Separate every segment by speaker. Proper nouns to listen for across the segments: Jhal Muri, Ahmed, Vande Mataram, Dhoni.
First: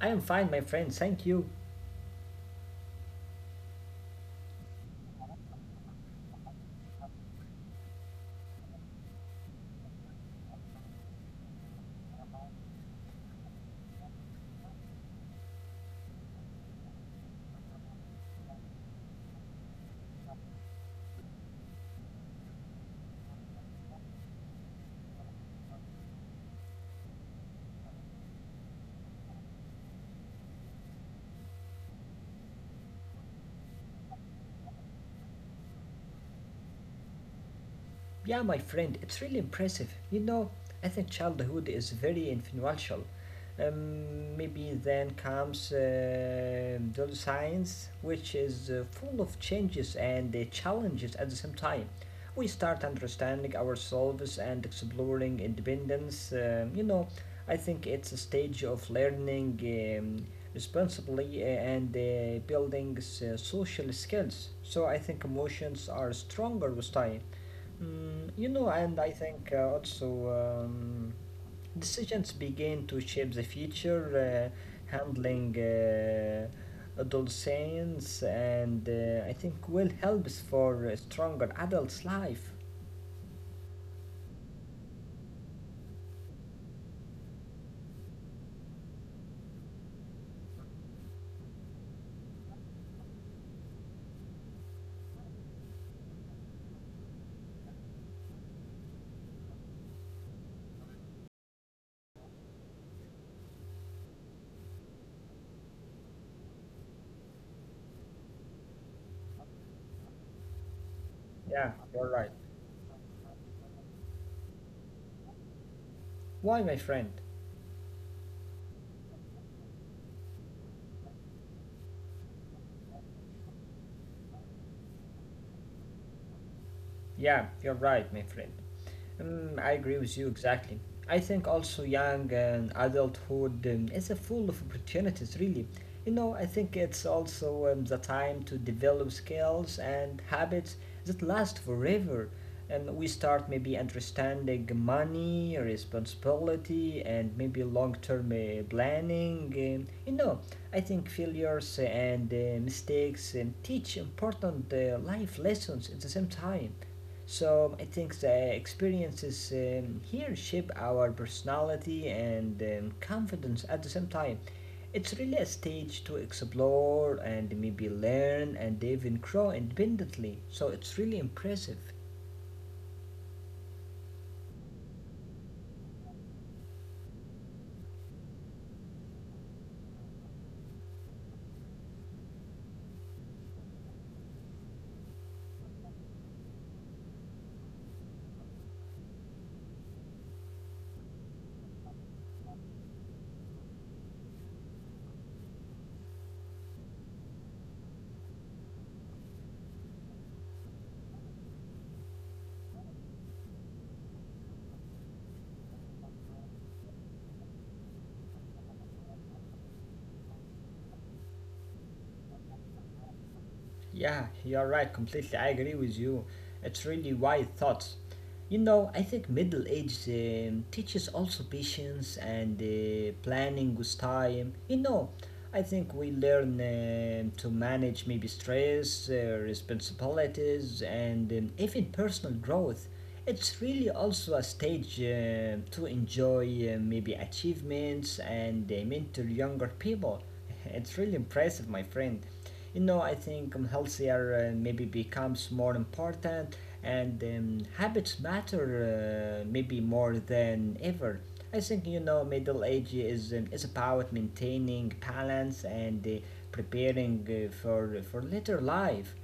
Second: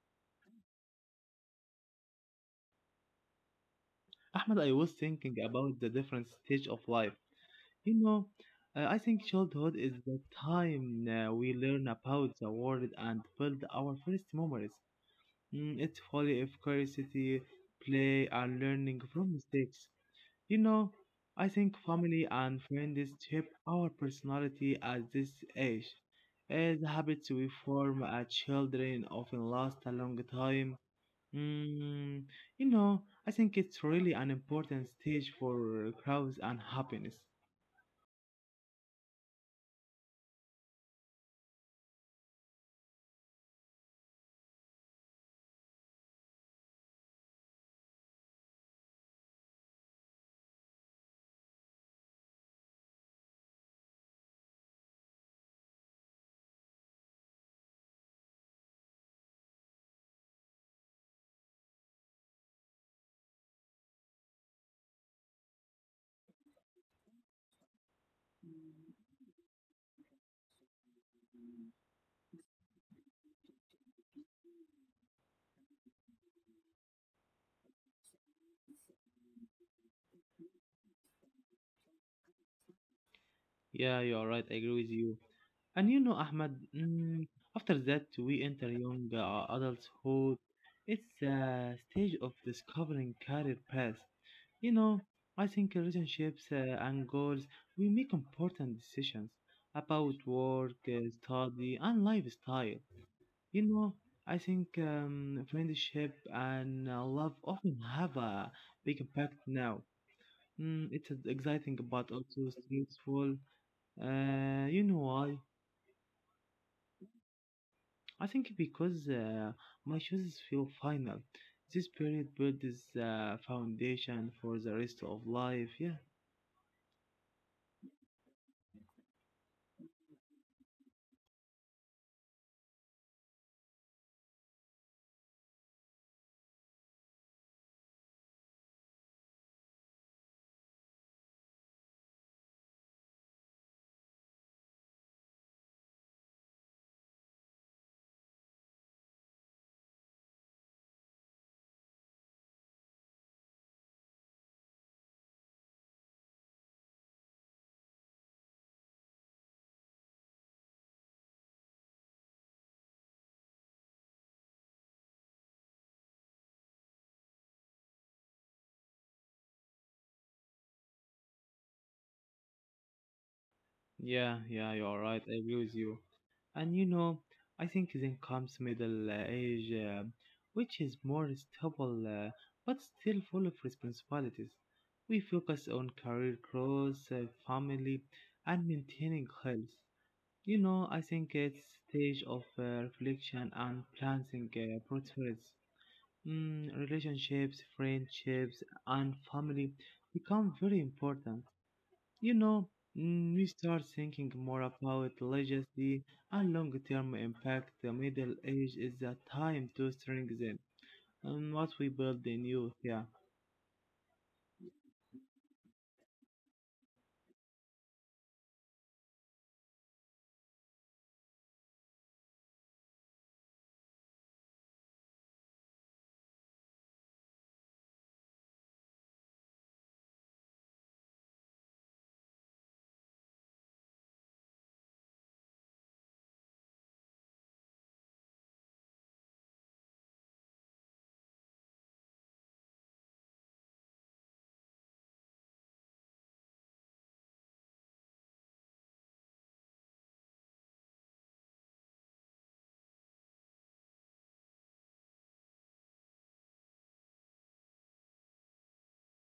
Speaker 1: I am fine, my friend, thank you.
Speaker 2: Ahmed, I was thinking about the different stage of life. You know, I think childhood is the time we learn about the world and build our first memories. It's full of curiosity, play, and learning from mistakes. You know, I think family and friends shape our personality at this age. The habits we form as children often last a long time. Mm, I think it's really an important stage for growth and happiness.
Speaker 1: Yeah, my friend, it's really impressive. You know, I think childhood is very influential. Maybe then comes adolescence, which is full of changes and challenges at the same time. We start understanding ourselves and exploring independence. You know, I think it's a stage of learning responsibly and building social skills. So I think emotions are stronger with time. Mm, you know, and I think also, um, decisions begin to shape the future, handling adolescence, and I think will help us for a stronger adult life.
Speaker 2: Yeah, you are right. I agree with you. And you know, Ahmed, after that we enter young adulthood. It's a stage of discovering career paths. You know, I think relationships and goals, we make important decisions about work, study, and lifestyle. You know, I think friendship and love often have a big impact now.
Speaker 1: Yeah,
Speaker 2: Exciting
Speaker 1: you're
Speaker 2: but
Speaker 1: right.
Speaker 2: also stressful. You know why?
Speaker 1: Why, my friend?
Speaker 2: I think because my choices feel final. This period builds foundation for the rest of life. Yeah.
Speaker 1: Yeah, you're right, my friend. I agree with you exactly. I think also young and adulthood is a full of opportunities, really. You know, I think it's also the time to develop skills and habits that last forever. And we start maybe understanding money, responsibility, and maybe long term planning. You know, I think failures and mistakes teach important life lessons at the same time. So I think the experiences here shape our personality and confidence at the same time. It's really a stage to explore and maybe learn and even grow independently. So it's really impressive.
Speaker 2: Yeah, you're right. I agree with you. And you know, I think then comes middle age, which is more stable but still full of responsibilities. We focus on career growth, family, and maintaining health. I think it's stage of reflection and planning priorities. Relationships, friendships, and family become very important. you know, we start thinking more about legacy and long-term impact. The middle age is a time to strengthen and what we build in youth. Yeah.
Speaker 1: Yeah, you're right, completely. I agree with you. It's really wise thoughts. You know, I think middle age teaches also patience and planning with time. You know, I think we learn to manage maybe stress, responsibilities, and even personal growth. It's really also a stage to enjoy maybe achievements and mentor younger people. It's really impressive, my friend. You know, I think healthier maybe becomes more important and habits matter maybe more than ever. I think, you know, middle age is about maintaining balance and preparing for later life.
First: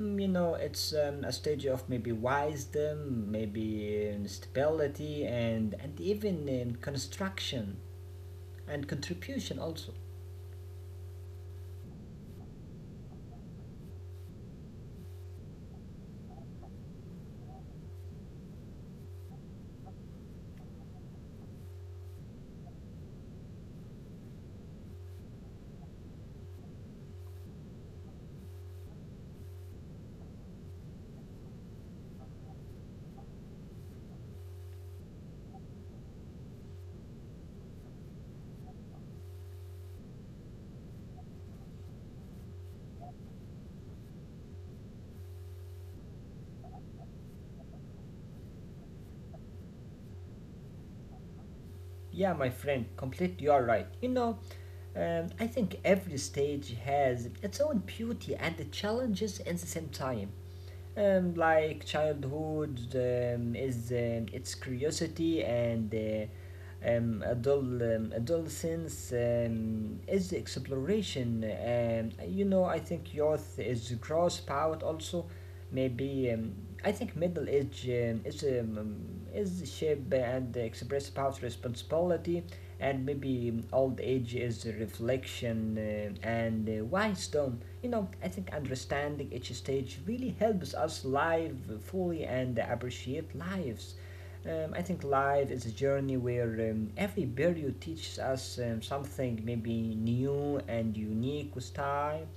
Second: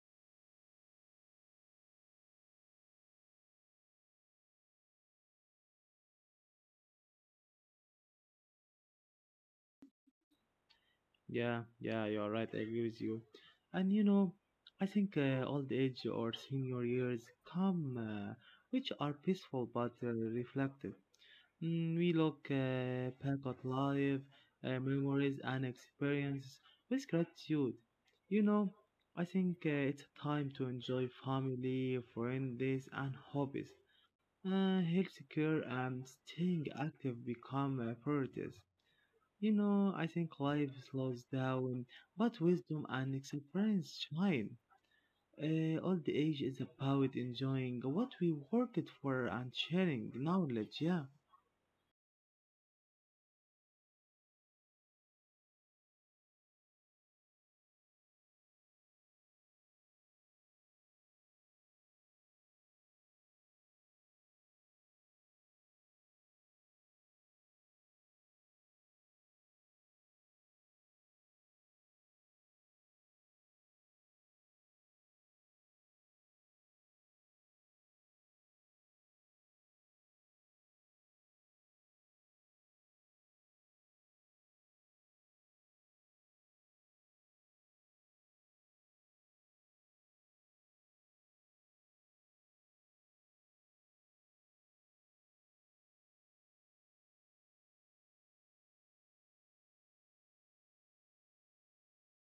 Speaker 1: Mm, you know, it's a stage of maybe wisdom, maybe stability, and even construction and contribution also.
Speaker 2: Yeah. You're right. I agree with you. And you know, I think old age or senior years come, which are peaceful but reflective. We look back at life, memories, and experiences with gratitude. You know, I think it's time to enjoy family, friends, and hobbies. Healthcare and staying active become priorities. I think life slows down, but wisdom and experience shine. Old age is about enjoying what we worked for and sharing knowledge, yeah.
Speaker 1: Yeah, my friend, completely you are right. You know, I think every stage has its own beauty and the challenges at the same time, like childhood is, its curiosity, and adolescence is the exploration. You know, I think youth is the gross power also. Maybe, I think middle age is the shape and express power, responsibility, and maybe old age is the reflection and wisdom. You know, I think understanding each stage really helps us live fully and appreciate lives. I think life is a journey where every period teaches us something maybe new and unique with time.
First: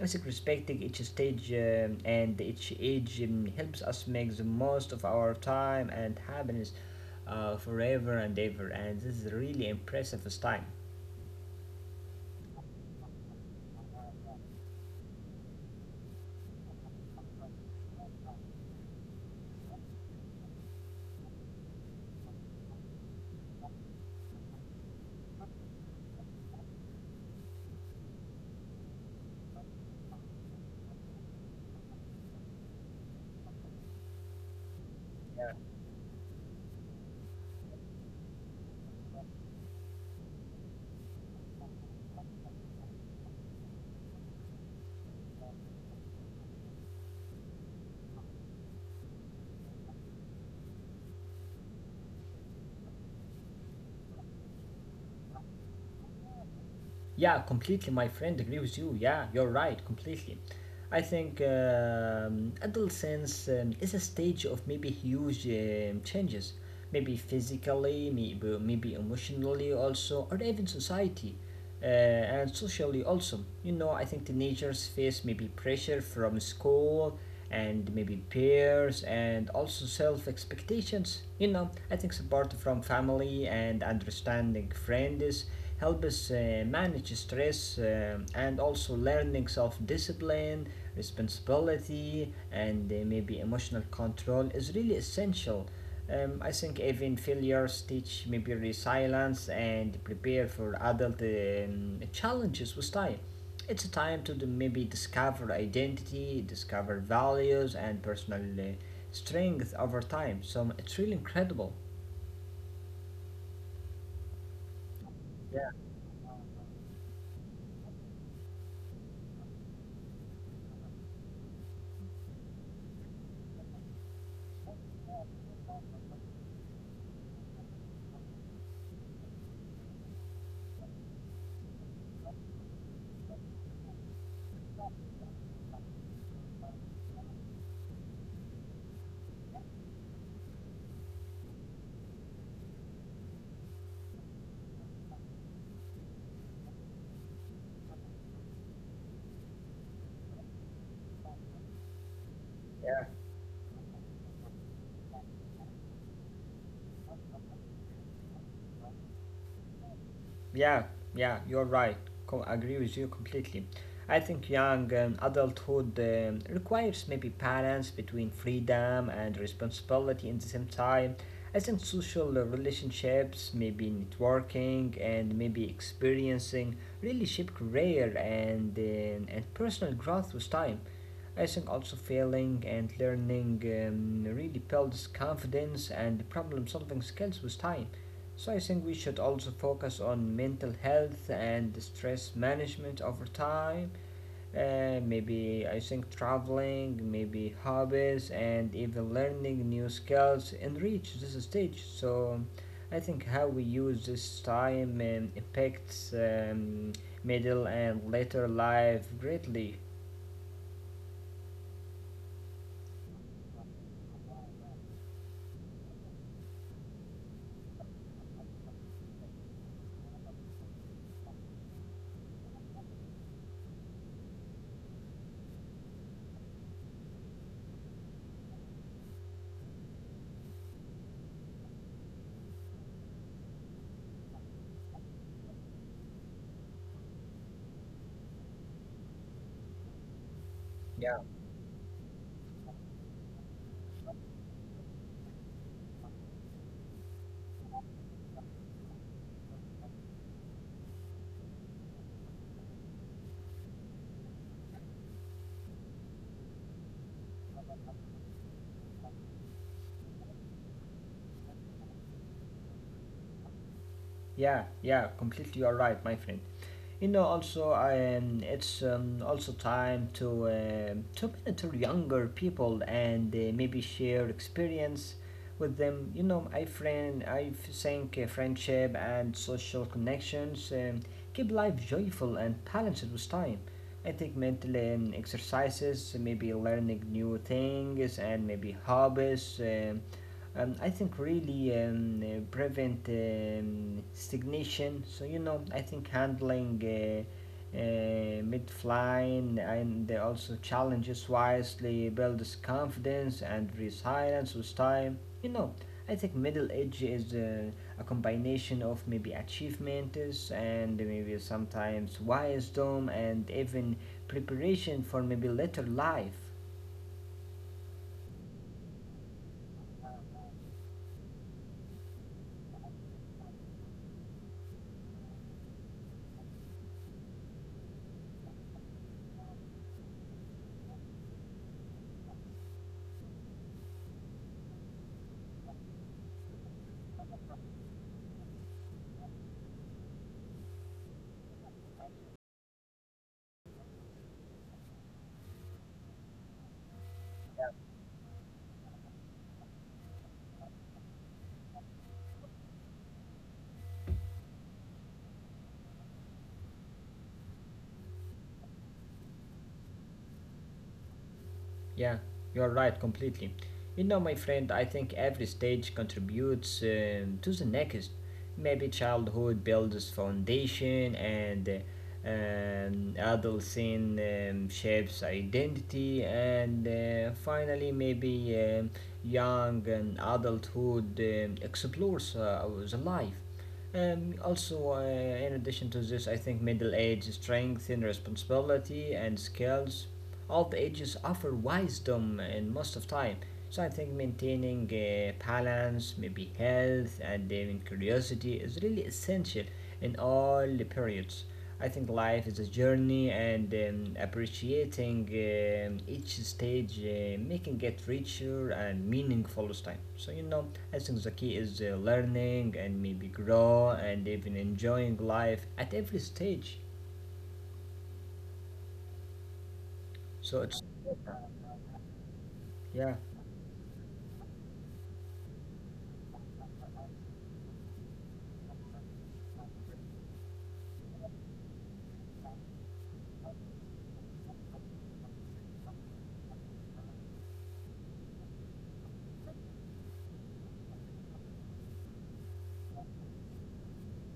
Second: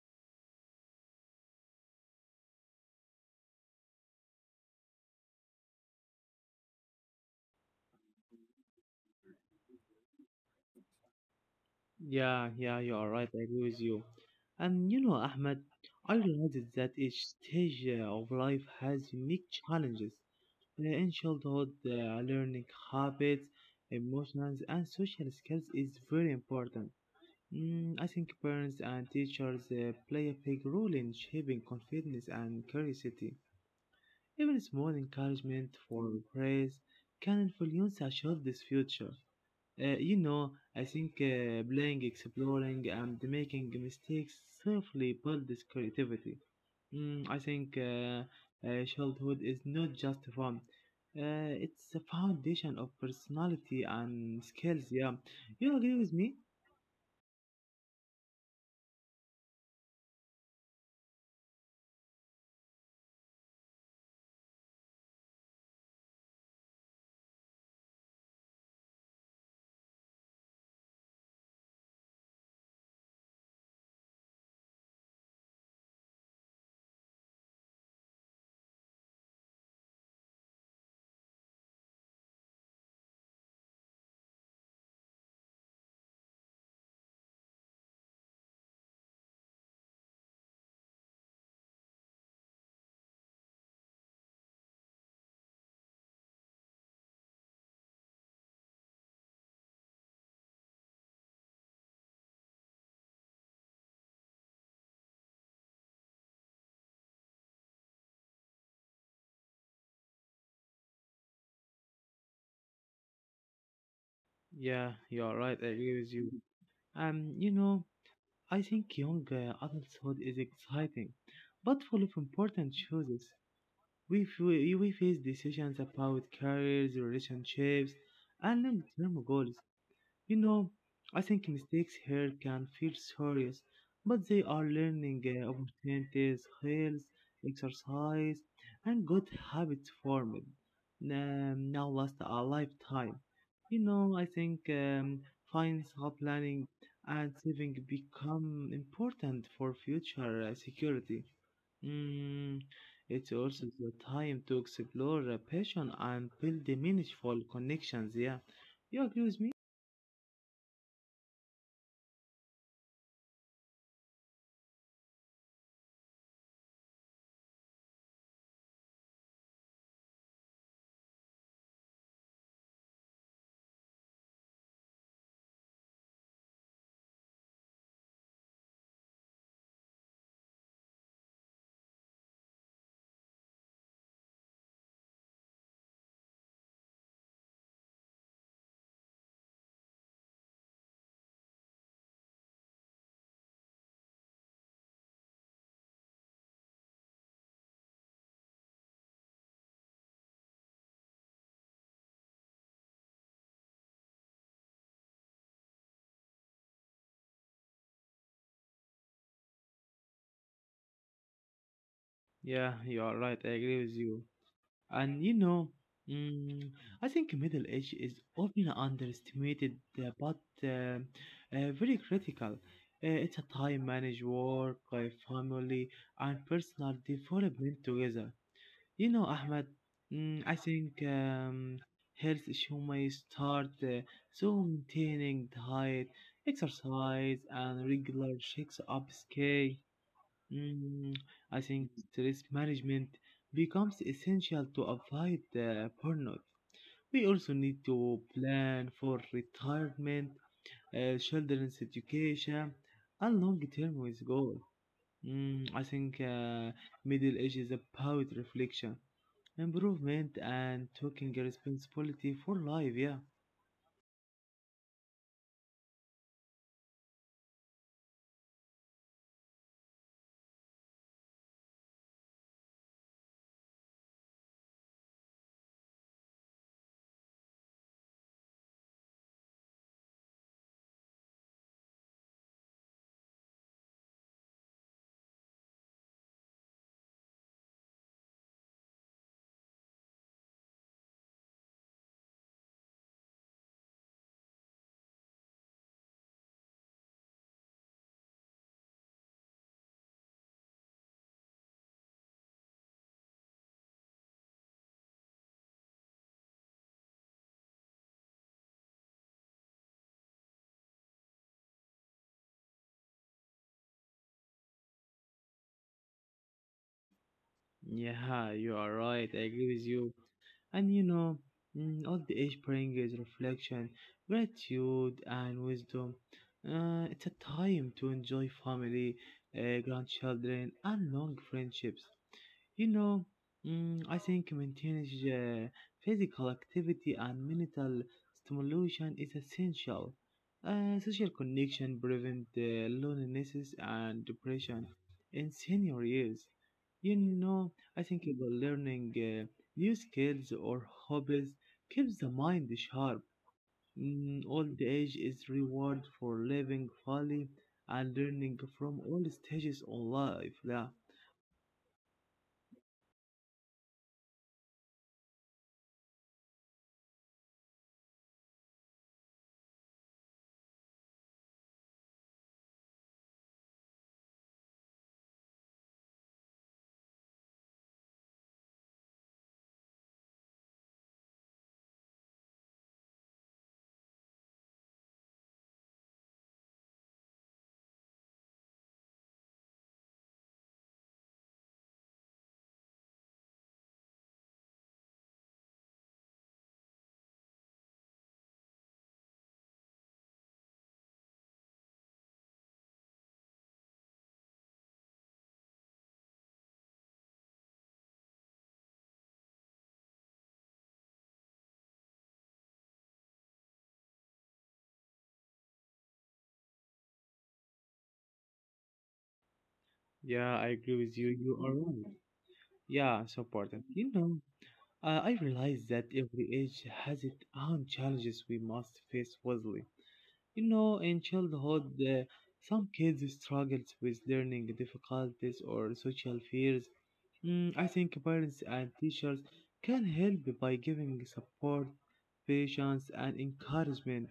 Speaker 1: I think respecting each stage and each age helps us make the most of our time and happiness forever and ever. And this is a really impressive time.
Speaker 2: Yeah, you are right. I agree with you. And you know, Ahmed, I realized that each stage of life has unique challenges. In childhood, learning habits, emotions, and social skills is very important. I think parents and teachers play a big role in shaping confidence and curiosity. Even small encouragement for praise can influence a child's future. I think playing, exploring, and making mistakes safely build this creativity. I think childhood is not just fun. It's a foundation of personality and skills. Yeah, you agree with me?
Speaker 1: Yeah, completely, my friend. Agree with you. Yeah, you're right, completely. I think adolescence is a stage of maybe huge changes, maybe physically, maybe emotionally also, or even society and socially also. You know, I think teenagers face maybe pressure from school and maybe peers and also self expectations. You know, I think support from family and understanding friends help us manage stress and also learning self discipline, responsibility, and maybe emotional control is really essential. I think even failures teach maybe resilience and prepare for adult challenges with time. It's a time to maybe discover identity, discover values, and personal strength over time. So it's really incredible.
Speaker 2: Yeah, you're right. I
Speaker 1: Yeah,
Speaker 2: agree with you. Um, you know, I think young adulthood is exciting, but full of important choices. We, fa- we face decisions about careers, relationships, and long term goals. You know, I think mistakes here can feel serious, but they are learning opportunities, health, exercise, and good habits formed. Now last a lifetime. I think financial planning and saving become important for future security. Mm,
Speaker 1: yeah.
Speaker 2: it's also the time to explore a passion and build the meaningful connections. Yeah, you agree with me?
Speaker 1: Yeah, yeah, you're right. Agree with you completely. I think young adulthood requires maybe balance between freedom and responsibility in the same time. I think social relationships, maybe networking, and maybe experiencing really shape career and personal growth with time. I think also failing and learning really builds confidence and problem solving skills with time. So I think we should also focus on mental health and stress management over time. Maybe I think traveling, maybe hobbies, and even learning new skills and reach this stage. So I think how we use this time impacts, middle and later life greatly.
Speaker 2: Yeah, you are right. I agree with you. And you know, mm, I think Middle Age is often underestimated, but uh, very critical. It's a time manage work, family, and personal development together. You know, Ahmed, I think health issue may start, so maintaining diet, exercise, and regular checks-ups key. Mm,
Speaker 1: Yeah.
Speaker 2: I think stress management becomes essential to avoid burnout. We also need to plan for retirement, children's education, and long-term with goals. I think middle age is about reflection, improvement, and taking responsibility for life. Yeah.
Speaker 1: Yeah, yeah, completely you're right, my friend. You know, also, it's also time to mentor younger people and maybe share experience with them. You know, I friend, I think friendship and social connections keep life joyful and balanced with time. I think mental exercises, maybe learning new things and maybe hobbies. I think really prevent stagnation. So you know, I think handling mid flying and also challenges wisely builds confidence and resilience with time. You know, I think middle age is a combination of maybe achievements and maybe sometimes wisdom and even preparation for maybe later life.
Speaker 2: Yeah, you are right. I agree with you. And you know, old age brings reflection, gratitude, and wisdom. It's a time to enjoy family, grandchildren, and long friendships. You know, I think maintaining uh, physical activity and mental stimulation is essential. Social connection prevent loneliness and depression in senior years. You know, I think about learning new skills or hobbies keeps the mind sharp. Old age is reward for living fully and learning from all stages of life. Yeah.
Speaker 1: Yeah, you're right completely. You know, my friend, I think every stage contributes to the next. Maybe childhood builds foundation, and adolescence shapes identity, and finally, maybe young and adulthood explores the life. Also, in addition to this, I think middle age strength and responsibility and skills all ages offer wisdom in most of time. So I think maintaining balance, maybe health and even curiosity is really essential in all the periods. I think life is a journey and appreciating each stage, making it richer and meaningful as time. So, you know, I think the key is learning and maybe grow and even enjoying life at every stage. So
Speaker 2: Yeah, I
Speaker 1: it's,
Speaker 2: agree with you. You are right.
Speaker 1: yeah,
Speaker 2: Yeah, so important. I realize that every age has its own challenges we must face wisely. You know, in childhood, some kids struggle with learning difficulties or social fears. I think parents and teachers can help by giving support, patience, and encouragement.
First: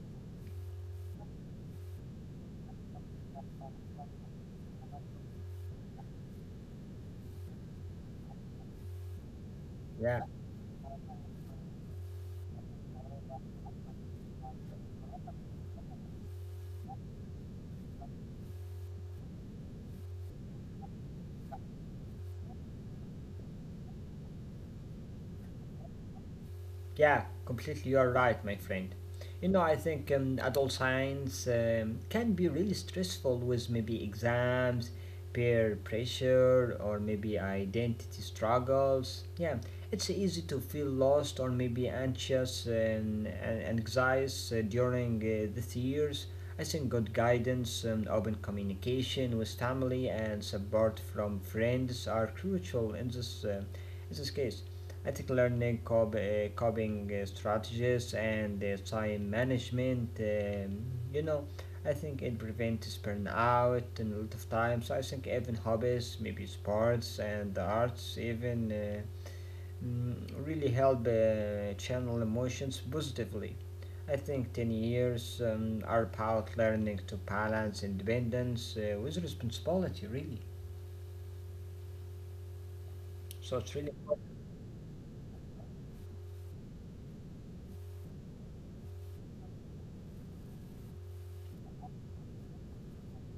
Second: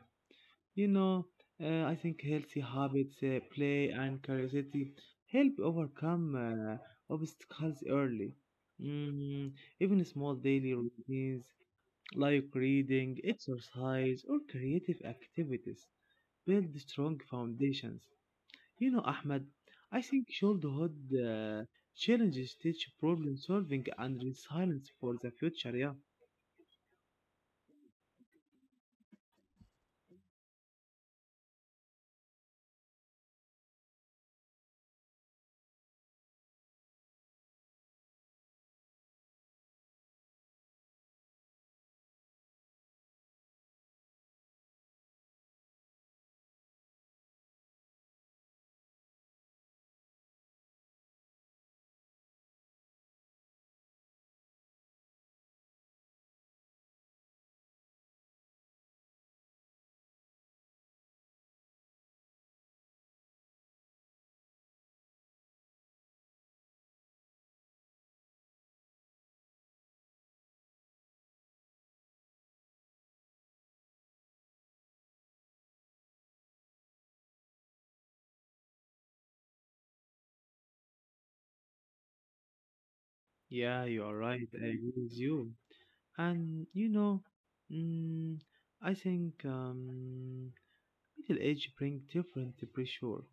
Speaker 2: You know, I think healthy habits, play, and curiosity help overcome obstacles early. Mm, Even
Speaker 1: yeah.
Speaker 2: small daily routines like reading, exercise, or creative activities build strong foundations. You know, Ahmed, I think childhood uh, challenges teach problem solving and resilience for the future. Yeah.
Speaker 1: Yeah, completely. You're right, my friend. You know, I think adult science can be really stressful with maybe exams, peer pressure, or maybe identity struggles. Yeah, it's easy to feel lost or maybe anxious and anxious during these years. I think good guidance, open communication with family, and support from friends are crucial in this in this case. Ethical learning, coping strategies, and time management. You know, I think it prevents burnout and a lot of time. So I think even hobbies, maybe sports and the arts, even really help channel emotions positively. I think 10 years are about learning to balance independence with responsibility, really. So it's
Speaker 2: Yeah,
Speaker 1: really
Speaker 2: you are
Speaker 1: important.
Speaker 2: right. I agree with you. And you know, mm, I think. Middle age brings different pressure.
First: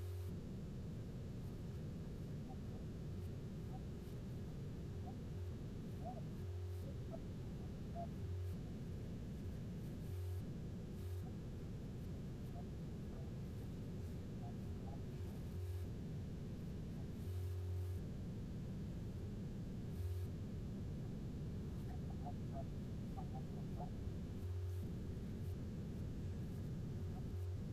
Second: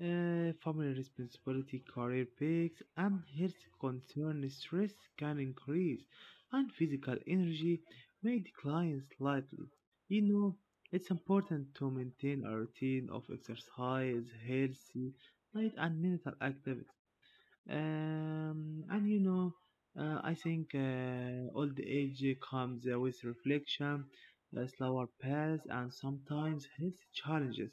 Speaker 2: Family responsibility, career peaks, and health concerns. Stress can increase, and physical energy may decline slightly. You know, it's important to maintain a routine of exercise, healthy, light, and mental activity. Um, and you know, I think old age comes with reflection, a slower pace, and sometimes health challenges.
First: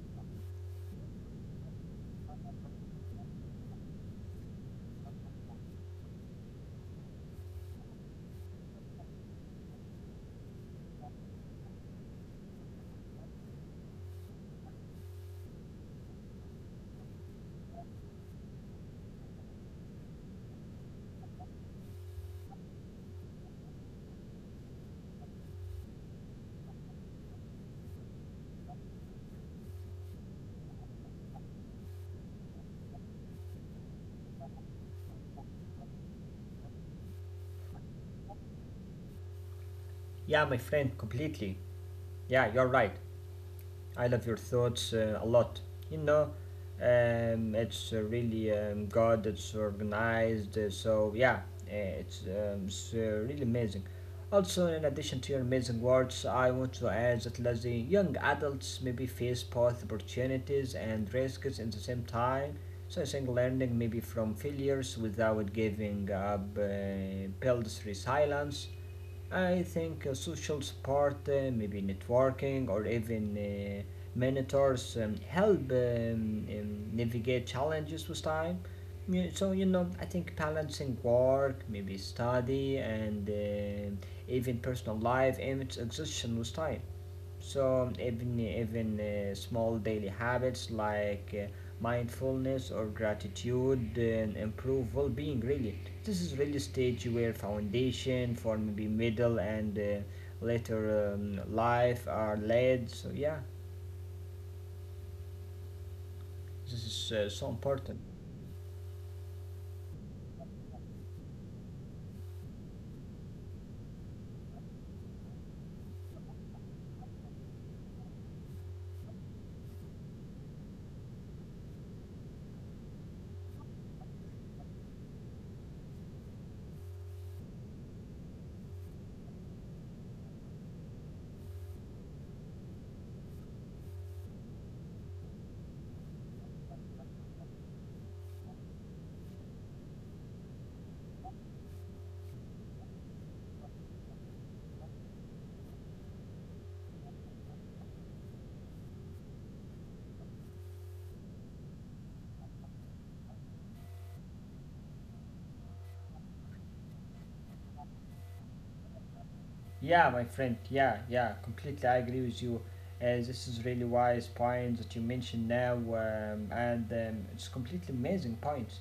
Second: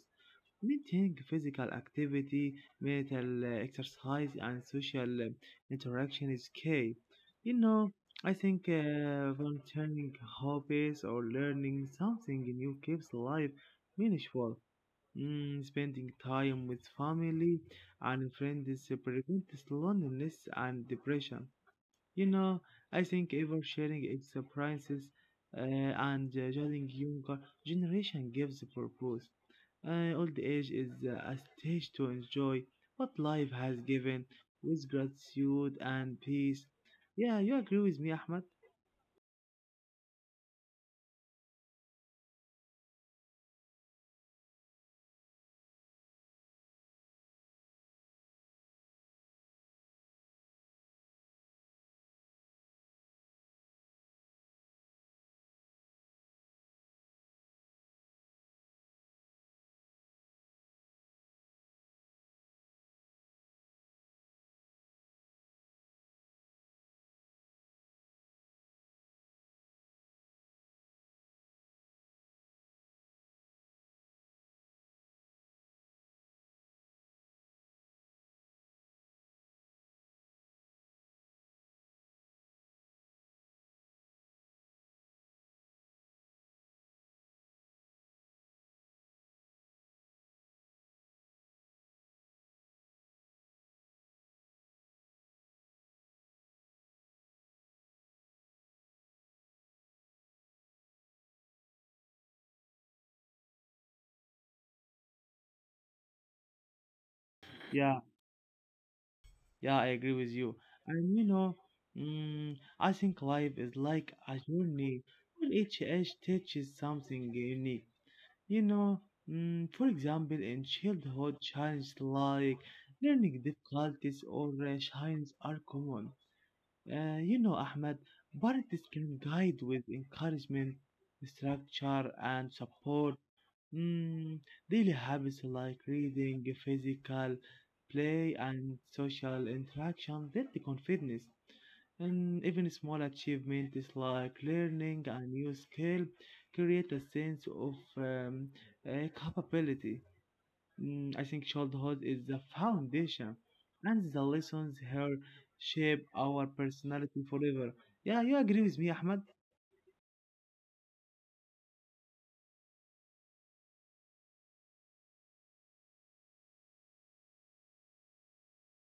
Speaker 2: Maintaining physical activity, mental exercise, and social interaction is key. You know, I think volunteering hobbies or learning something new keeps life meaningful. Spending time with family and friends prevents loneliness and depression. You know, I think oversharing experiences and judging younger generation gives purpose. Old age is a stage to enjoy what life has given with gratitude and peace. Yeah, you agree with me, Ahmed?
Speaker 1: Yeah, my friend, completely. Yeah, you're right. I love your thoughts a lot. You know, it's really good, it's organized, so yeah, it's really amazing. Also, in addition to your amazing words, I want to add that lazy young adults maybe face both opportunities and risks in the same time. So, I think learning maybe from failures without giving up builds resilience. I think social support, maybe networking or even mentors help, navigate challenges with time. Yeah, so, you know, I think balancing work, maybe study, and even personal life image exhaustion with time. So even small daily habits like mindfulness or gratitude improve well-being. Really, this is really stage where foundation for maybe middle and later life are laid. So yeah, this is so
Speaker 2: Yeah.
Speaker 1: important.
Speaker 2: Yeah, I agree with you. And you know, I think life is like a journey where each age teaches something unique. You know, for example, in childhood, challenges like learning difficulties or shines are common. You know, Ahmed, parents can guide with encouragement, structure, and support. Mm, Daily habits like reading, physical play, and social interaction build the confidence. And even small achievements like learning a new skill create a sense of capability. I think childhood is the foundation, and the lessons here shape our personality forever. Yeah, you agree with me, Ahmed?
Speaker 1: Yeah, my friend. Yeah, yeah. Completely, I agree with you. This is really wise points that you mentioned now, and it's completely amazing points.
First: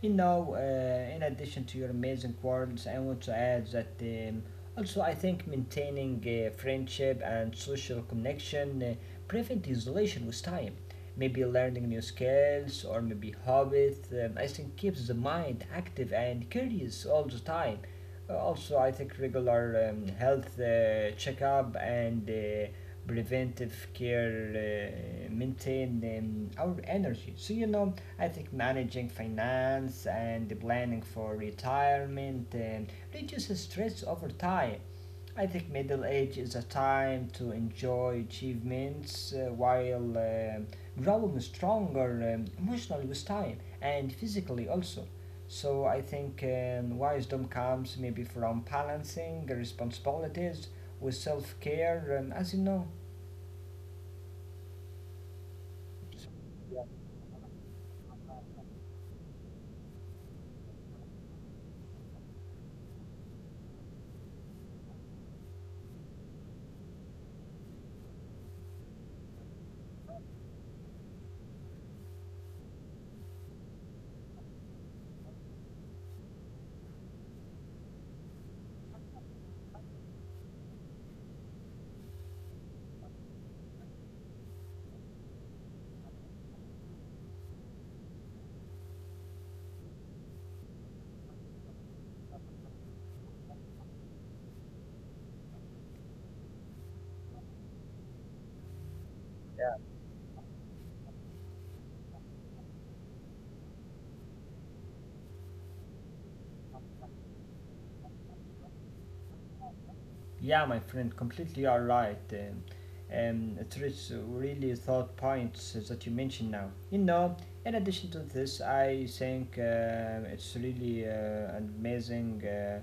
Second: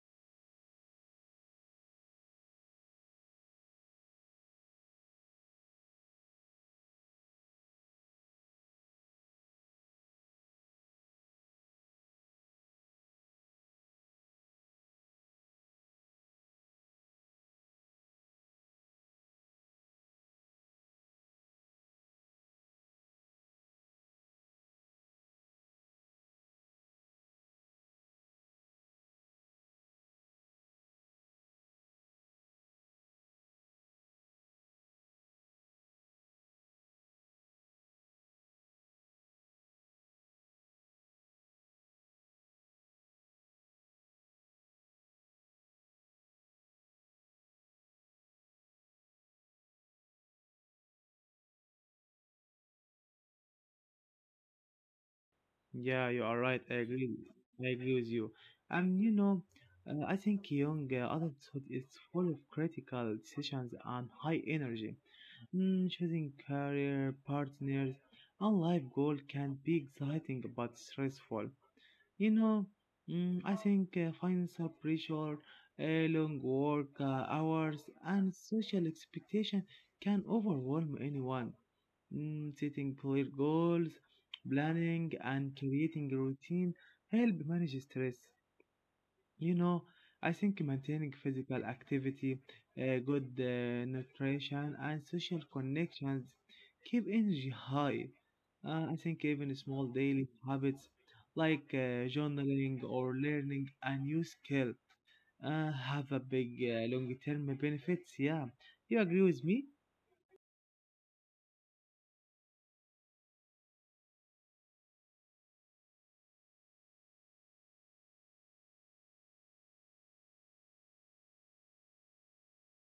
Speaker 1: You know, in addition to your amazing words, I want to add that, also I think maintaining friendship and social connection prevent isolation with time. Maybe learning new skills or maybe hobbies, I think keeps the mind active and curious all the time. Also, I think regular health checkup and preventive care maintain our energy. So you know, I think managing finance and planning for retirement reduces stress over time. I think middle age is a time to enjoy achievements while growing stronger emotionally with time and physically also. So I think wisdom comes maybe from balancing responsibilities with self care, as you know.
Speaker 2: Yeah, you
Speaker 1: So,
Speaker 2: are right. I
Speaker 1: yeah,
Speaker 2: agree. I agree with you. And you know, I think young adulthood is full of critical decisions and high energy. Choosing career, partners, and life goal can be exciting but stressful. You know, I think financial pressure, long work hours, and social expectation can overwhelm anyone. Setting clear goals, planning, and creating a routine help manage stress. You know, I think maintaining physical activity, good nutrition, and social connections keep energy high. I think even
Speaker 1: yeah.
Speaker 2: small daily habits like journaling or learning a new skill have a big long-term benefits. Yeah, you agree with me?
Speaker 1: Yeah, my friend, completely all right. It is really thought points that you mentioned now. You know, in addition to this, I think it's really an amazing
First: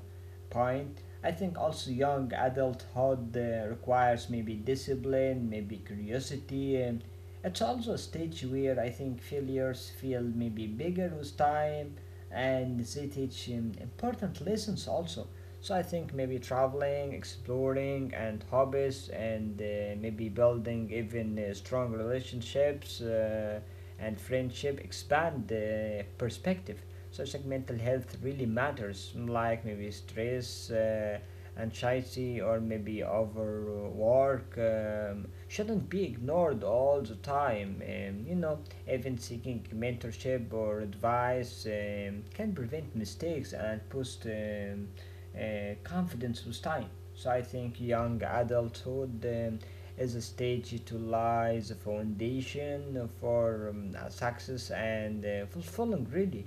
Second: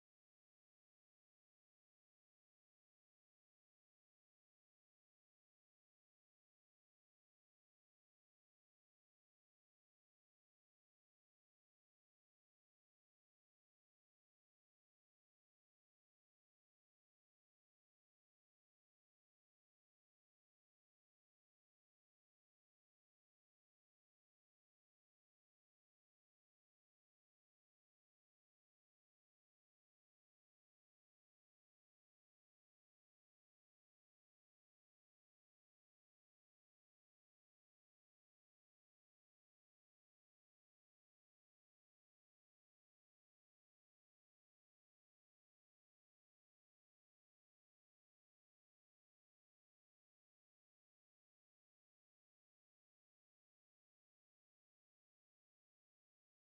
Speaker 1: point. I think also young adulthood requires maybe discipline, maybe curiosity. And it's also a stage where I think failures feel maybe bigger with time, and they teach important lessons also, so I think maybe traveling, exploring, and hobbies, and maybe building even strong relationships and friendship expand the perspective. So it's like mental health really matters, like maybe stress, anxiety, or maybe overwork shouldn't be ignored all the time. Even seeking mentorship or advice can prevent mistakes and boost. Confidence with time. So I think young adulthood is a stage to lies the foundation for success and fulfilling really.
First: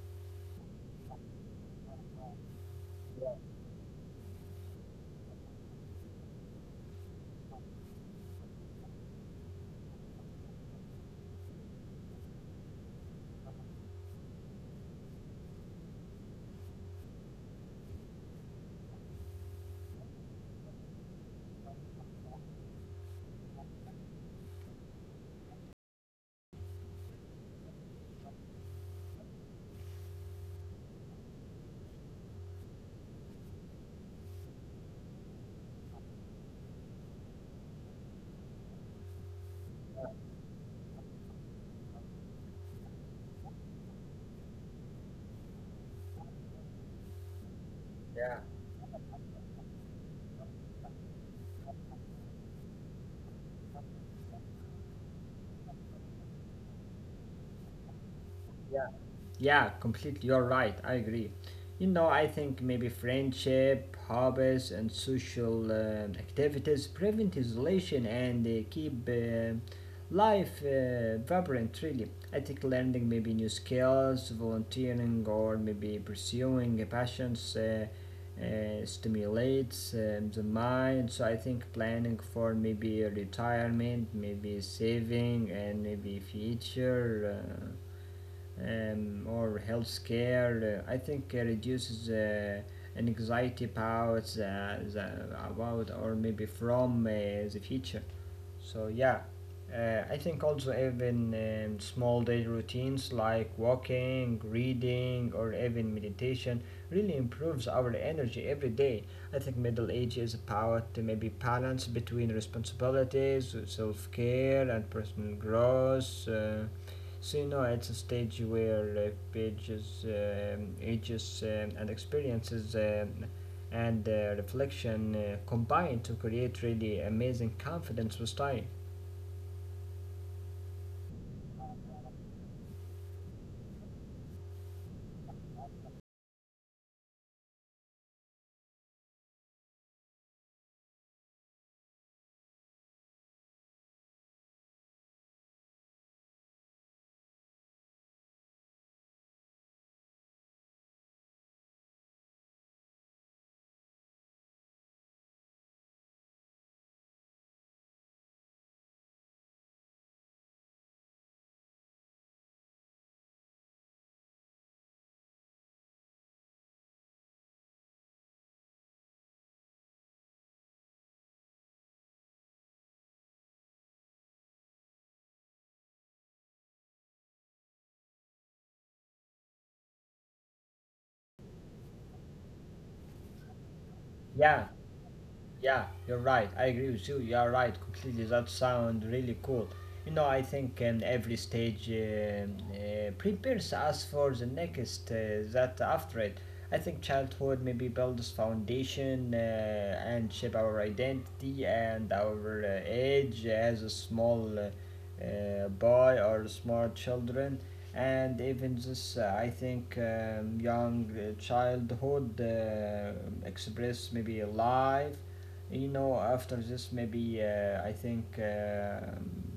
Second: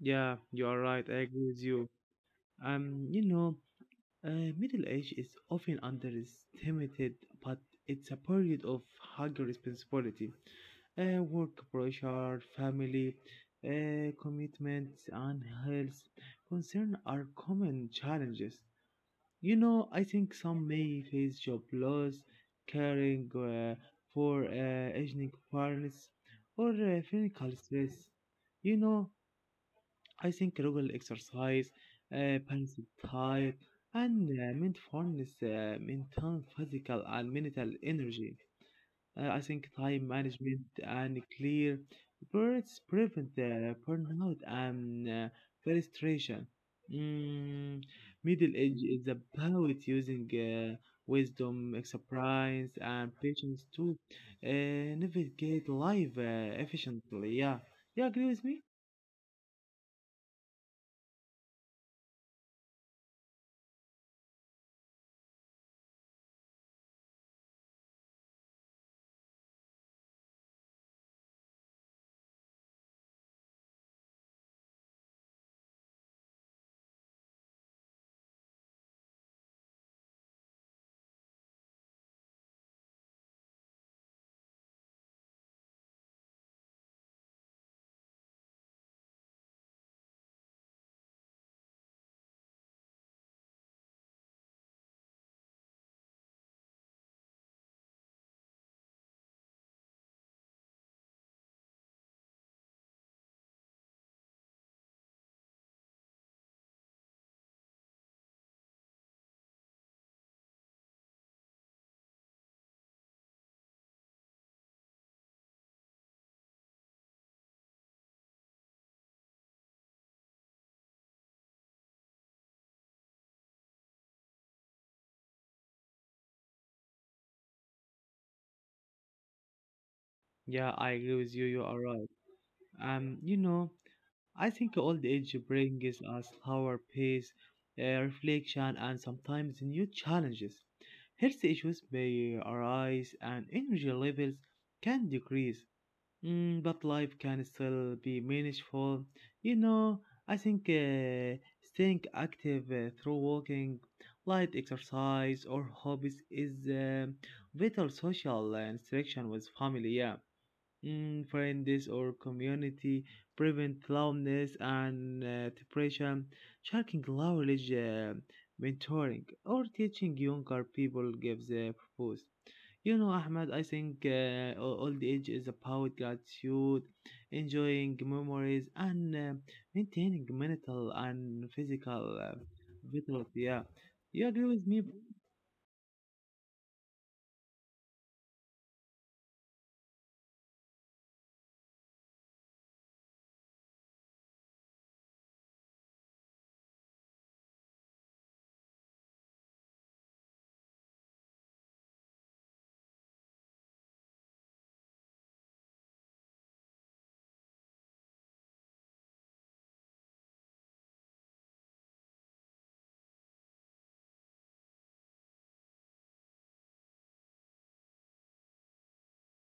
Speaker 2: Yeah, you are right. I agree with you. You know. Middle age is often underestimated, but it's a period of higher responsibility. Work pressure, family commitments, and health concern are common challenges. I think some may face job loss, caring for aging parents, or physical stress. You know, I think regular exercise, balanced diet, and mindfulness maintain physical and mental energy. I think time management and clear words prevent burnout and frustration. Mm,
Speaker 1: Yeah,
Speaker 2: Middle age is about using wisdom, experience, and patience to uh, navigate life efficiently. Yeah, you agree with me?
Speaker 1: yeah, completely. You're right. I agree. You know, I think maybe friendship, hobbies, and social activities prevent isolation and keep life vibrant, really. I think learning maybe new skills, volunteering, or maybe pursuing a passions stimulates the mind. So I think planning for maybe a retirement, maybe saving, and maybe future. Or healthcare. I think reduces anxiety about the about or maybe from the future. So yeah, I think also even small daily routines like walking, reading, or even meditation really improves our energy every day. I think middle age is about to maybe balance between responsibilities, self care, and personal growth. So you know, it's a stage where ages, and experiences and reflection combine to create really amazing confidence with time.
Speaker 2: Yeah, I agree with you. You are right. Um, you know, I think old age brings us slower pace, reflection, and sometimes new challenges. Health issues may arise and energy levels can decrease, but life can still be meaningful. You know, I think staying active through walking, light exercise, or hobbies is vital social interaction with family. Yeah. Friends or community, prevent loneliness and depression, sharing knowledge, mentoring, or teaching younger people gives a purpose. You know, Ahmed, I think old age is about gratitude, enjoying memories, and maintaining mental and physical vitality. Yeah, you agree
Speaker 1: Yeah,
Speaker 2: with me?
Speaker 1: yeah, you're right. I agree with you. You are right completely. That sound really cool. You know, I think every stage prepares us for the next that after it. I think childhood maybe builds foundation and shape our identity and our age as a small boy or small children. And even this, I think, young childhood express maybe life you know, after this, maybe I think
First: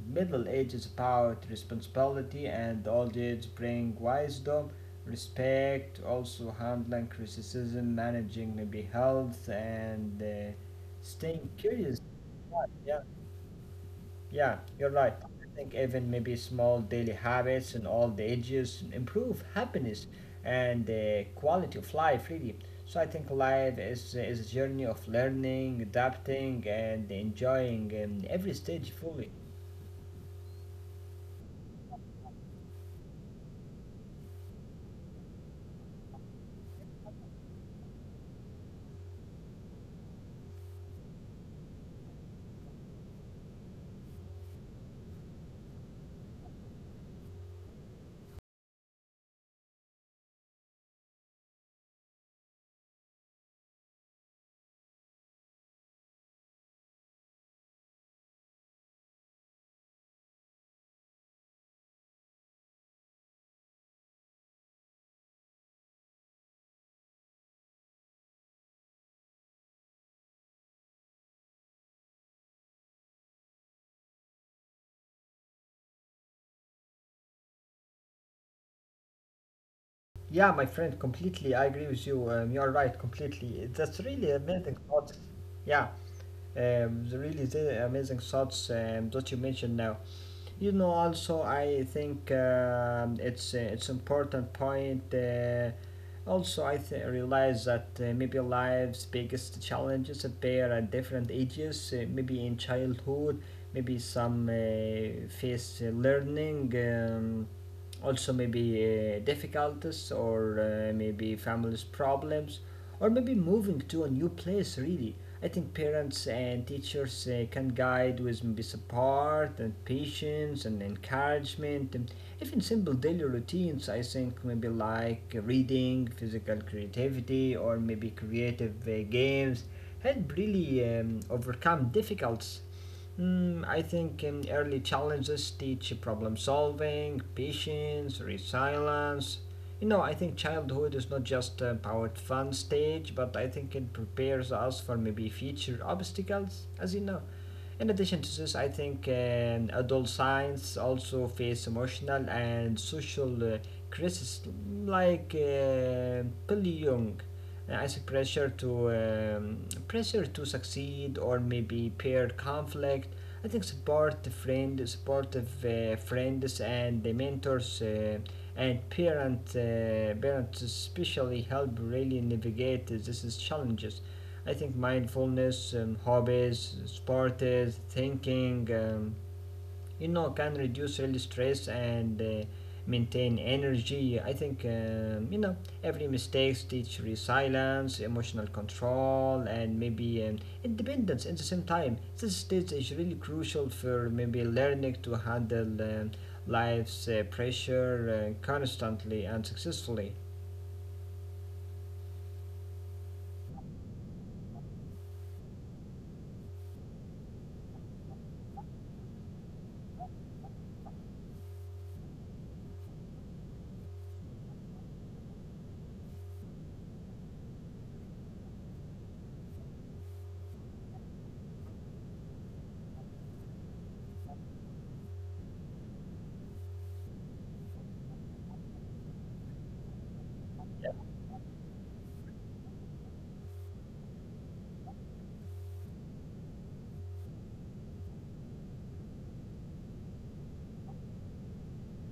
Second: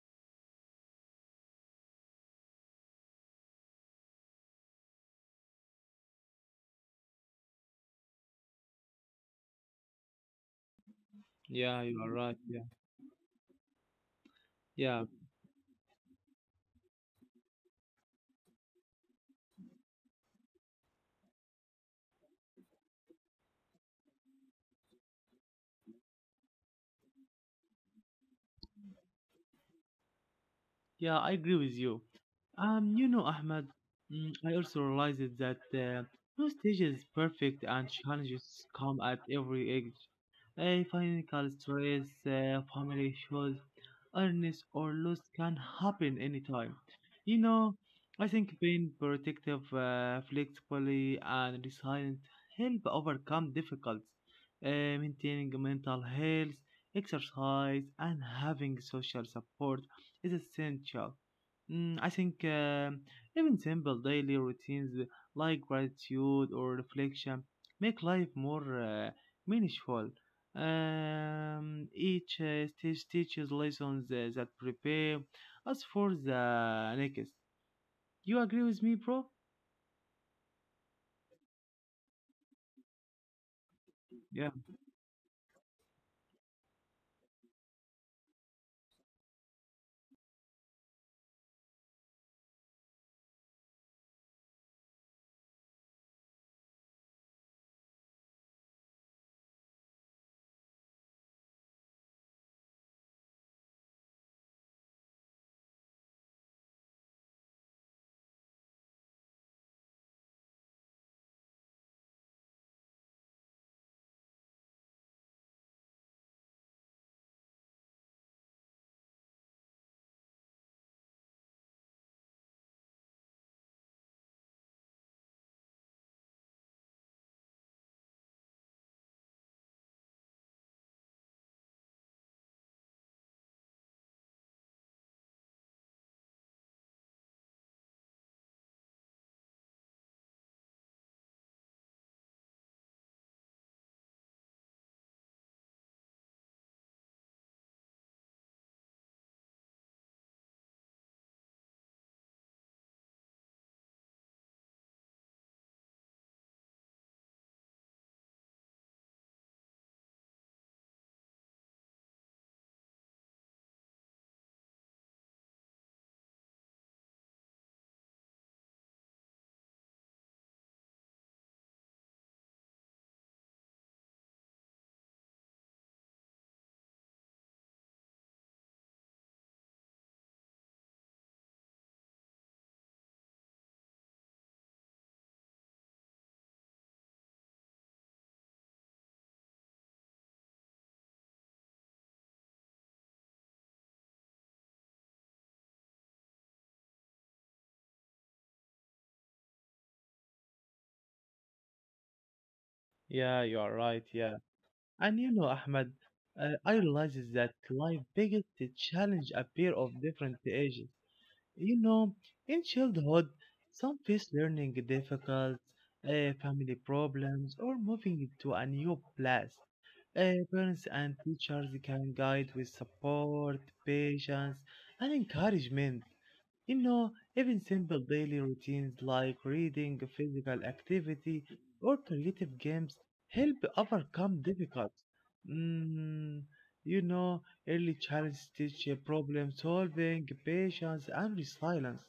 Speaker 1: middle age is about responsibility, and old age bring wisdom, respect, also handling criticism, managing maybe health, and staying
Speaker 2: Yeah,
Speaker 1: curious.
Speaker 2: you are right. Yeah,
Speaker 1: Yeah. Yeah, you're
Speaker 2: yeah.
Speaker 1: right. I think even maybe small daily habits in all the ages improve happiness and the quality of life, really. So I think life is a journey of learning, adapting, and enjoying every stage fully.
Speaker 2: Yeah, I agree with you. You know, Ahmed, I also realized that no stage is perfect and challenges come at every age. A financial stress, family issues, illness, or loss can happen anytime. You know, I think being protective, flexible, and resilient help overcome difficulties. Maintaining mental health, exercise, and having social support is essential. I think even simple daily routines like gratitude or reflection make life more meaningful. Each stage teaches lessons that prepare us for the next. You agree with me, bro?
Speaker 1: Yeah, my friend, completely. I agree with you. You are right, completely. That's really
Speaker 2: Yeah,
Speaker 1: amazing thoughts. Yeah, the really the amazing thoughts that you mentioned now. You know, also I think it's important point. Also, I realize that maybe life's biggest challenges appear at different ages. Maybe in childhood, maybe some face learning. Also maybe difficulties or maybe family's problems or maybe moving to a new place really. I think parents and teachers can guide with maybe support and patience and encouragement, and even simple daily routines I think maybe like reading, physical creativity, or maybe creative games help really overcome difficult. Mm, I think early challenges teach problem solving, patience, resilience. You know, I think childhood is not just a powered fun stage, but I think it prepares us for maybe future obstacles, as you know. In addition to this, I think adult science also face emotional and social criticism, like bullying, I think pressure to succeed, or maybe peer conflict. I think supportive friends and the mentors and parents especially help really navigate these challenges. I think mindfulness, hobbies, sports, thinking, you know, can reduce really stress and maintain energy. I think, you know, every mistakes teach resilience, emotional control, and maybe independence at the same time. This stage is really crucial for maybe learning to handle life's pressure constantly and successfully.
Speaker 2: yeah, you are right. Yeah, and you know, Ahmed, I realizes that life biggest challenge appear of different ages. You know, in childhood, some face learning difficult, family problems, or moving to a new place. Parents and teachers can guide with support, patience, and encouragement. You know, even simple daily routines like reading, physical
Speaker 1: Yeah,
Speaker 2: activity, or creative games help overcome difficulties. Mm, you know, Early challenges teach problem solving, patience, and resilience.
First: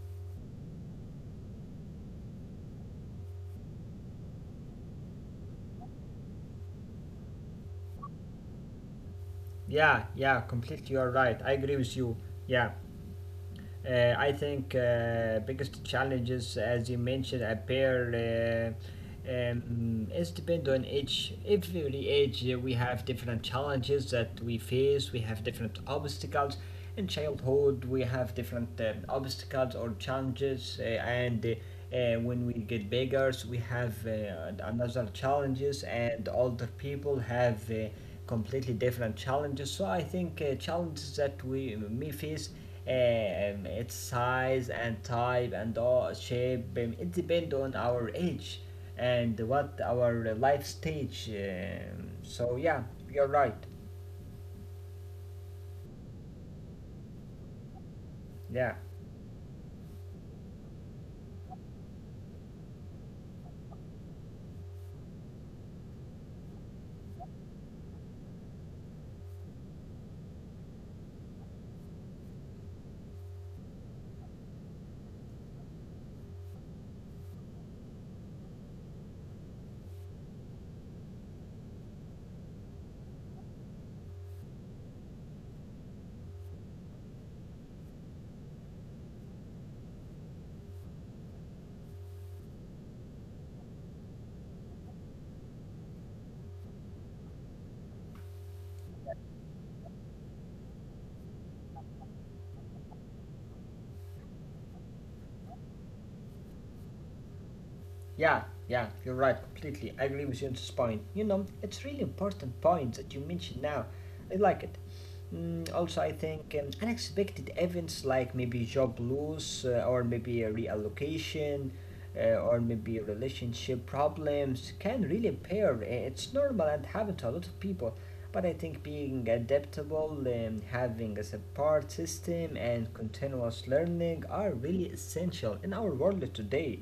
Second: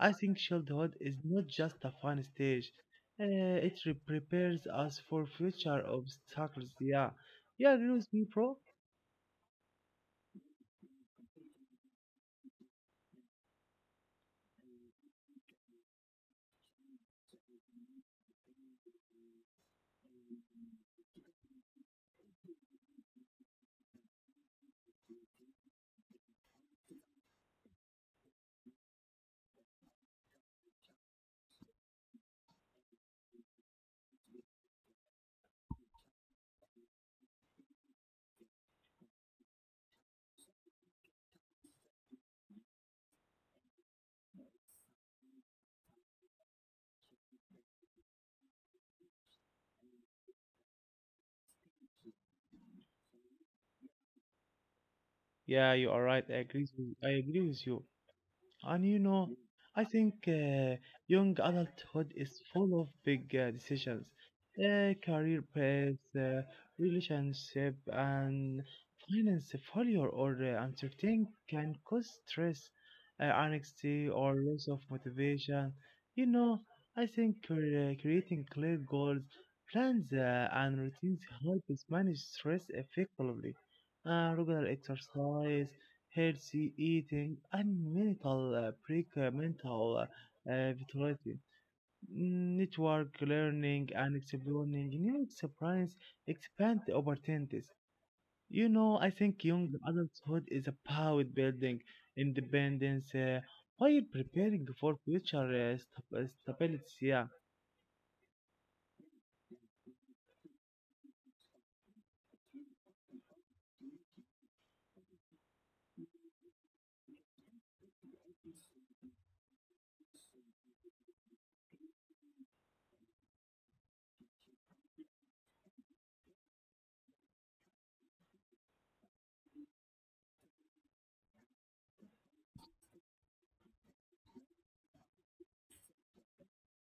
Speaker 2: I think childhood is not just a fun stage. Uh, it prepares us for future obstacles. Yeah, yeah, agree with me, bro.
Speaker 1: yeah, yeah, completely. You are right. I agree with you. Yeah. I think biggest challenges, as you mentioned, appear is depend on each every age. We have different challenges that we face. We have different obstacles. In childhood, we have different obstacles or challenges, and when we get bigger, so we have another challenges, and older people have. Completely different challenges. So I think challenges that we may face, its size and type and all shape. It depends on our age and what our life stage. So yeah, you're right.
Speaker 2: Yeah, you are right. I agree. With, I agree with you. And
Speaker 1: Yeah.
Speaker 2: you know, I think young adulthood is full of big decisions, career paths, relationship, and finance failure or uncertainty can cause stress, anxiety, or loss of motivation. You know, I think creating clear goals, plans, and routines helps manage stress effectively. Regular exercise, healthy eating, and mental pre-mental vitality. Network learning and exploring new experience expand the opportunities. I think young adulthood is about building independence while preparing for future stability. Yeah.
Speaker 1: Yeah, yeah, you're right, completely. I agree with you on this point. You know, it's really important point that you mentioned now. I like it. Mm, also, I think unexpected events like maybe job loss or maybe a reallocation or maybe relationship problems can really impair. It's normal and happen to a lot of people. But I think being adaptable, having a support system, and continuous learning are really essential in our world today,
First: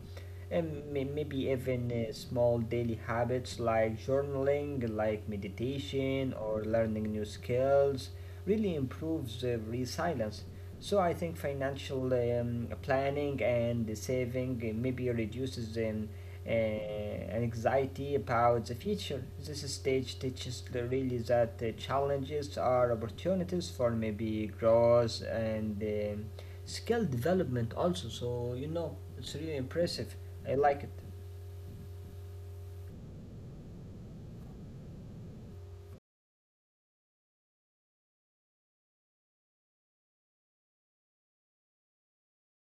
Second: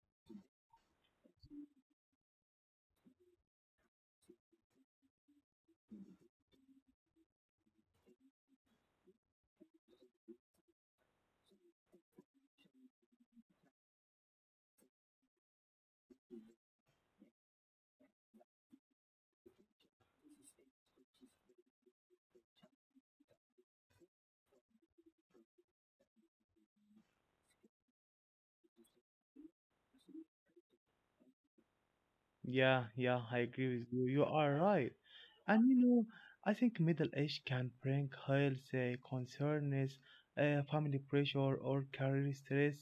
Speaker 1: and maybe even small daily habits like journaling, like meditation, or learning new skills really improves resilience. So I think financial planning and saving maybe reduces uh, anxiety about the future. This stage teaches the really that challenges are opportunities for maybe growth and skill development also. So you know, it's really impressive. I like it.
Speaker 2: Yeah, I agree with you. You are right. And you know, I think middle age can bring health concerns, family pressure, or career stress.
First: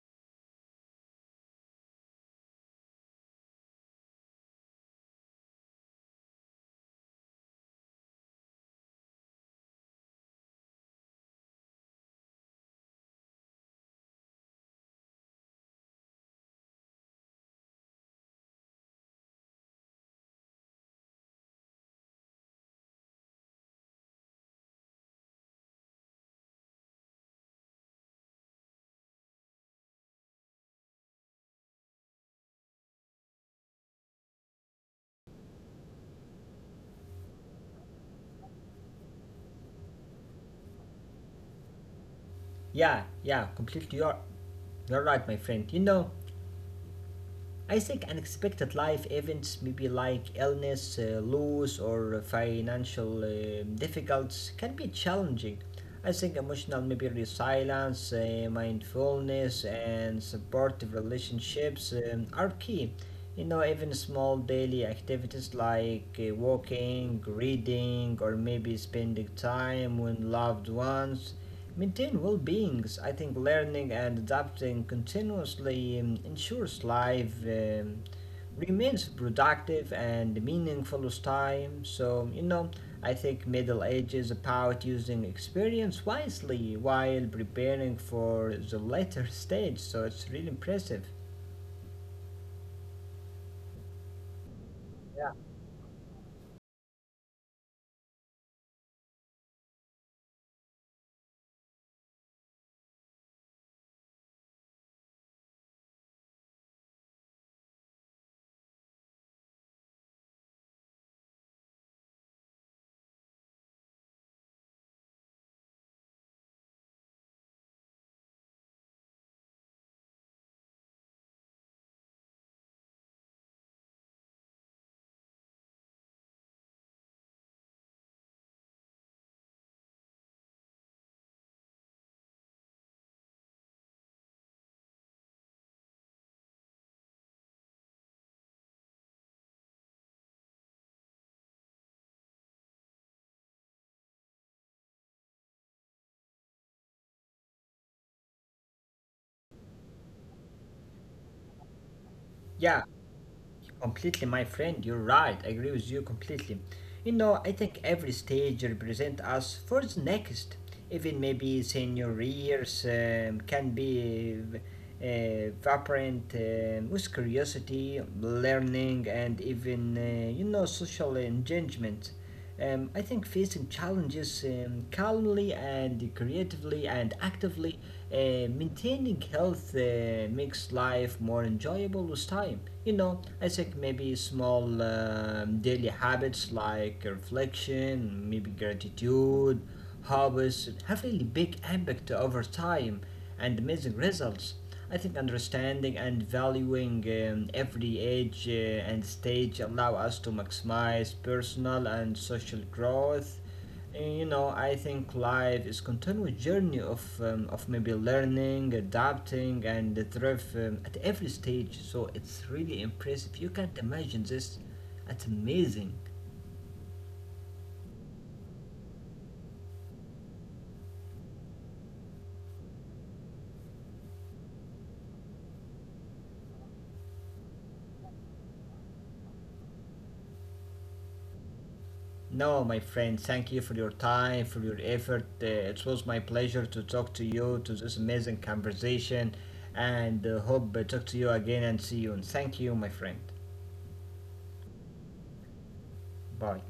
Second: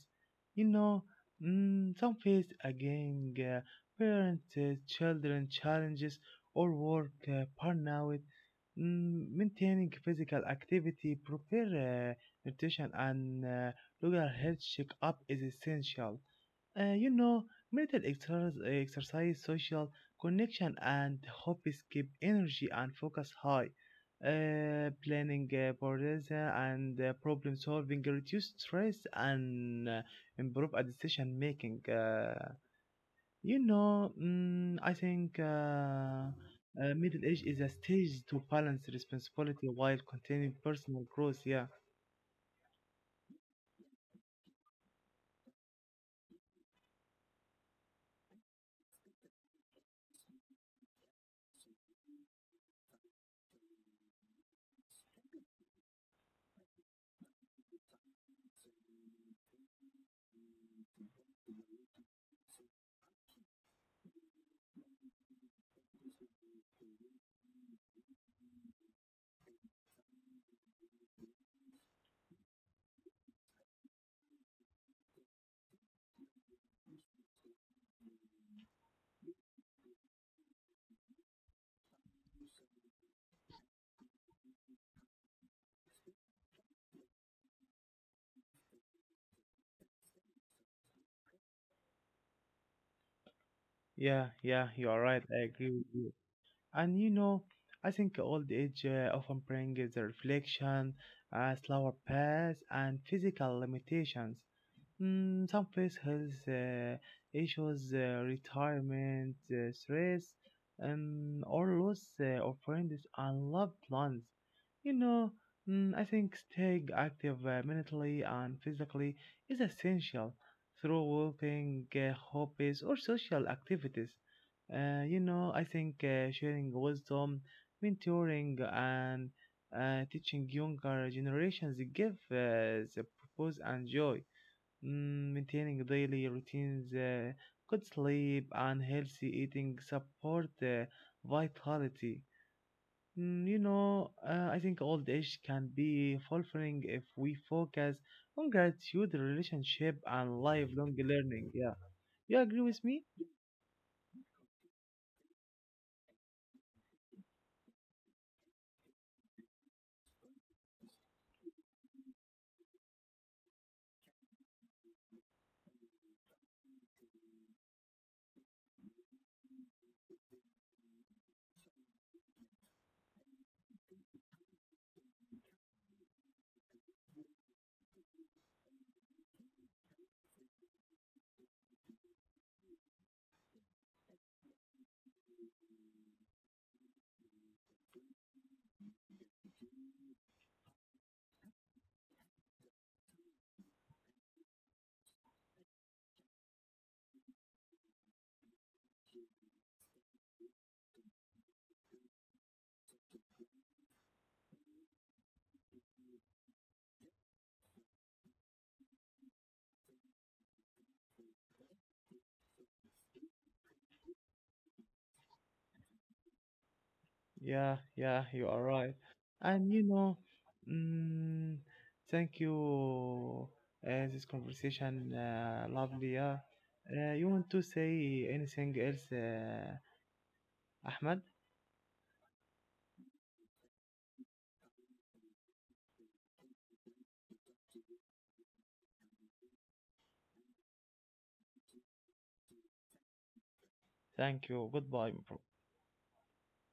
Speaker 2: You know, some face again children challenges, or work burnout. Maintaining physical activity, proper nutrition, and regular health checkup is essential. Uh, you know, Mental exercise, exercise, social connection, and hobbies keep energy and focus high. Planning, boredom, and problem solving reduce stress and improve a decision making. I think middle age is a stage to balance responsibility while continuing personal growth. Yeah.
Speaker 1: Yeah, yeah, completely. You're right, my friend. You know, I think unexpected life events, maybe like illness, loss, or financial difficulties, can be challenging. I think emotional, maybe resilience, mindfulness, and supportive relationships are key. You know, even small daily activities like walking, reading, or maybe spending time with loved ones maintain well beings. I think learning and adapting continuously ensures life remains productive and meaningful with time. So, you know, I think middle age is about using experience wisely while preparing for the later stage. So it's really impressive.
Speaker 2: Yeah. You are right.
Speaker 1: Yeah.
Speaker 2: I agree with you. And you know, I think old age often brings the reflection, a slower pace, and physical limitations. Some place health issues, retirement, stress, or loss of friends and loved ones. You know, I think staying active mentally and physically is essential through walking, hobbies, or social activities. I think sharing wisdom, mentoring, and teaching younger generations give the purpose and joy. Maintaining daily routines, good sleep, and healthy eating support vitality. I think old age can be fulfilling if we focus on gratitude, relationship, and lifelong learning. Yeah, you agree with
Speaker 1: Yeah.
Speaker 2: me?
Speaker 1: Completely, my friend, you're right. I agree with you completely. You know, I think every stage represent us for the next. Even maybe senior years can be vibrant with curiosity, learning, and even you know social engagement. I think facing challenges calmly and creatively and actively, maintaining health makes life more enjoyable with time. You know, I think maybe small daily habits like reflection, maybe gratitude, how is have really big impact over time and amazing results. I think understanding and valuing every age and stage allow us to maximize personal and social growth. You know, I think life is continuous journey of maybe learning, adapting, and thrive at every stage. So it's really impressive. You can't imagine this. It's amazing.
Speaker 2: Yeah, you are right. And you know, mm, thank you. This conversation, lovely. Yeah. You want to say anything else, Ahmed?
Speaker 1: No, my friend, thank you for your time, for your effort. It was my pleasure to talk to you, to this amazing conversation, and hope I talk to you again and see you. And thank you, my friend.
Speaker 2: Thank you. Goodbye, bro.
Speaker 1: Bye.